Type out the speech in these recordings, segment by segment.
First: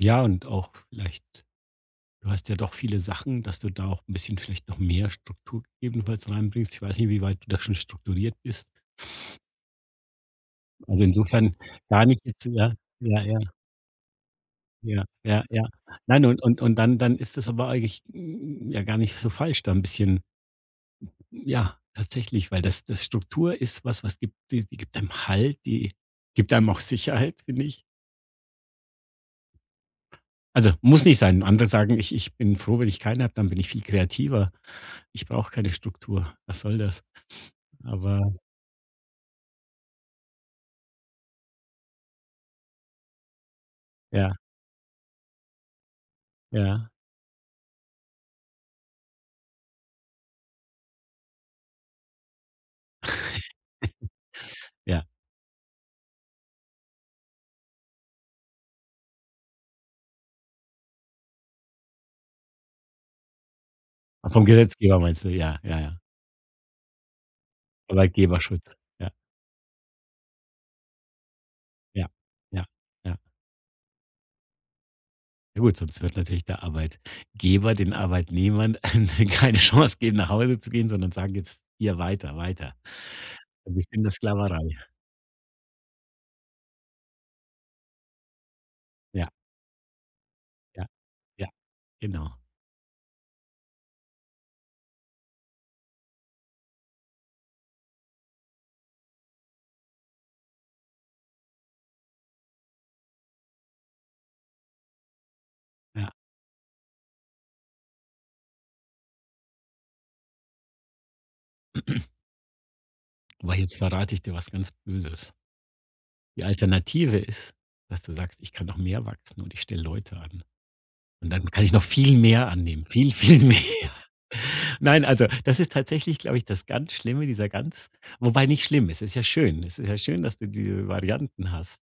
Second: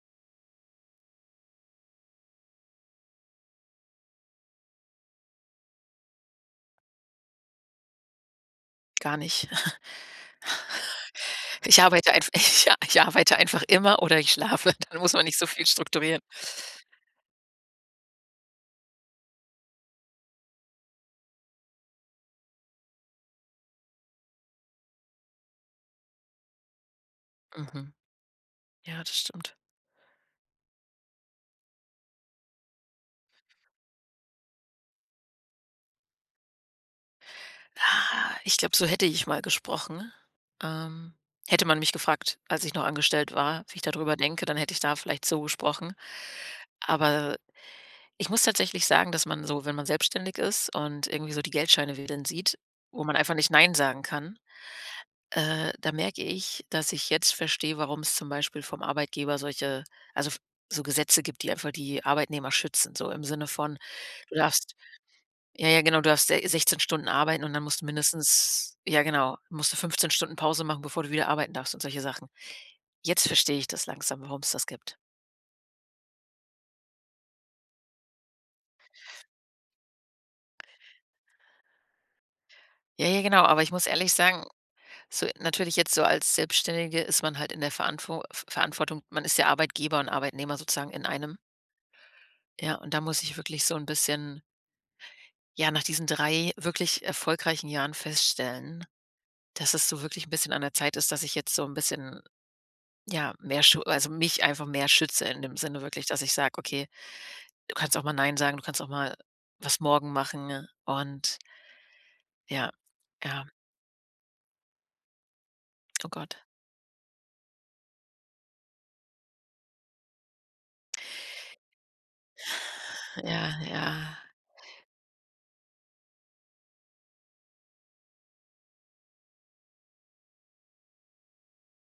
Ja und auch vielleicht du hast ja doch viele Sachen, dass du da auch 'n bisschen vielleicht noch mehr Struktur ebenfalls reinbringst. Ich weiß nicht, wie weit du da schon strukturiert bist. Gar nicht. Also, insofern Ich gar arbeite nicht einf jetzt, ich ja, ich ja, arbeite ja. einfach immer oder ich schlafe, dann Ja, muss man nicht ja, so ja. viel strukturieren. Nein, und und und dann dann ist das aber eigentlich n n ja gar nicht so falsch da 'n bisschen ja, tatsächlich, weil das das Struktur ist was was gibt die gibt einem Halt, die gibt einem auch Sicherheit, finde ich. Mhm, ja das stimmt. Also, muss nicht sein. Andere sagen: „Ich ich bin froh, wenn ich keine habe, dann bin ich viel kreativer. Ich brauche keine Struktur. Was soll das?“ Aber Ah, ich glaube, so hätte ich mal gesprochen, ähm. Hätte man mich gefragt, als ich noch angestellt war, wie ich da drüber Ja. denke, dann hätte ich da vielleicht so gesprochen. Ja. Aber ich muss tatsächlich sagen, dass man so, wenn man selbstständig ist und irgendwie so die Geldscheine wedeln sieht, wo man einfach nicht nein sagen kann. Ja. Äh, da merke ich, dass ich jetzt verstehe, warum es zum Beispiel vom Arbeitgeber solche also, f so Gesetze gibt, die einfach die Arbeitnehmer schützen, so im Sinne von, Ach, du vom darfst Gesetzgeber meinst du, ja, ja, ja, ja ja. genau, du darfst se 16 Stunden arbeiten und dann musst du Arbeitgeberschutz, mindestens ja ja. genau, musst du 15 Stunden Pause machen, bevor du wieder arbeiten darfst und solche Ja, Sachen. ja, ja. Jetzt verstehe ich das langsam, warum's das gibt. Ja gut, sonst wird natürlich der Arbeitgeber, den Arbeitnehmern keine Chance geben, nach Hause zu gehen, sondern sagen: „Jetzt hier weiter, weiter.“ Ja, ja genau, aber ich Und muss bestimmt 'ne ehrlich sagen Sklaverei. so natürlich jetzt so als Selbstständige ist man halt in der Verantwo f Verantwortung, man Ja ist ja Arbeitgeber und Arbeitnehmer Ja, sozusagen in einem. ja, genau. Ja, und da muss ich wirklich so 'n bisschen ja, nach diesen 3 wirklich erfolgreichen Jahren feststellen, dass es so wirklich 'n bisschen an der Zeit ist, dass ich jetzt so 'n bisschen, ja, mehr scho also, mich einfach mehr schütze in dem Sinne wirklich, Ja. dass ich sage: „Okay, du kannst auch mal 'nein' sagen, du kannst auch mal was morgen machen“, ne? und Ja, ja. Aber jetzt verrate ich dir was ganz Böses. Oh Gott. Die Alternative ist, dass du sagst: „Ich kann noch mehr wachsen und ich stelle Leute an. Und dann kann ich noch viel mehr annehmen, viel, viel mehr.“ Ja, ja. Nein, also, das ist tatsächlich, glaube ich, das ganz Schlimme, dieser ganz wobei nicht schlimm, es ist ja schön. Es ist ja schön, dass du diese Varianten hast.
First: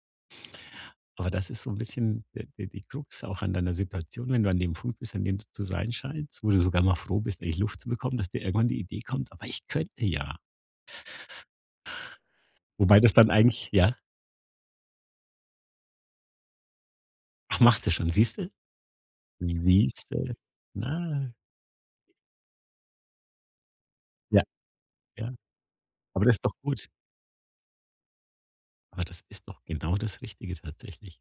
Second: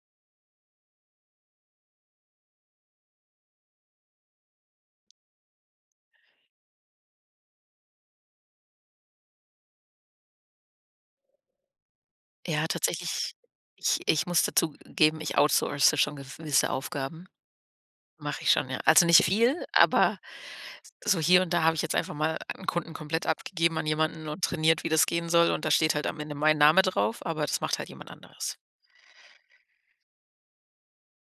Aber das ist so 'n bisschen d die die Krux auch an deiner Situation, wenn du an dem Punkt bist, an dem du zu sein scheinst, wo du sogar mal froh bist, endlich Luft zu bekommen, dass dir irgendwann die Idee kommt: „Aber ich könnte ja.“ Ja, Wobei das dann tatsächlich eigentlich ja? ich ich muss dazu geben, ich outsource schon gewisse Aufgaben. Ach, machste schon, Mache siehste? ich schon, ja. Nicht viel, aber Siehste? so Na. hier und da habe ich jetzt einfach mal 'n Kunden komplett abgegeben an jemanden Ja. und trainiert, wie das gehen Ja. soll und da steht halt am Aber Ende das ist doch mein Name gut. drauf, aber das macht halt jemand anderes. Aber das ist doch genau das Richtige tatsächlich.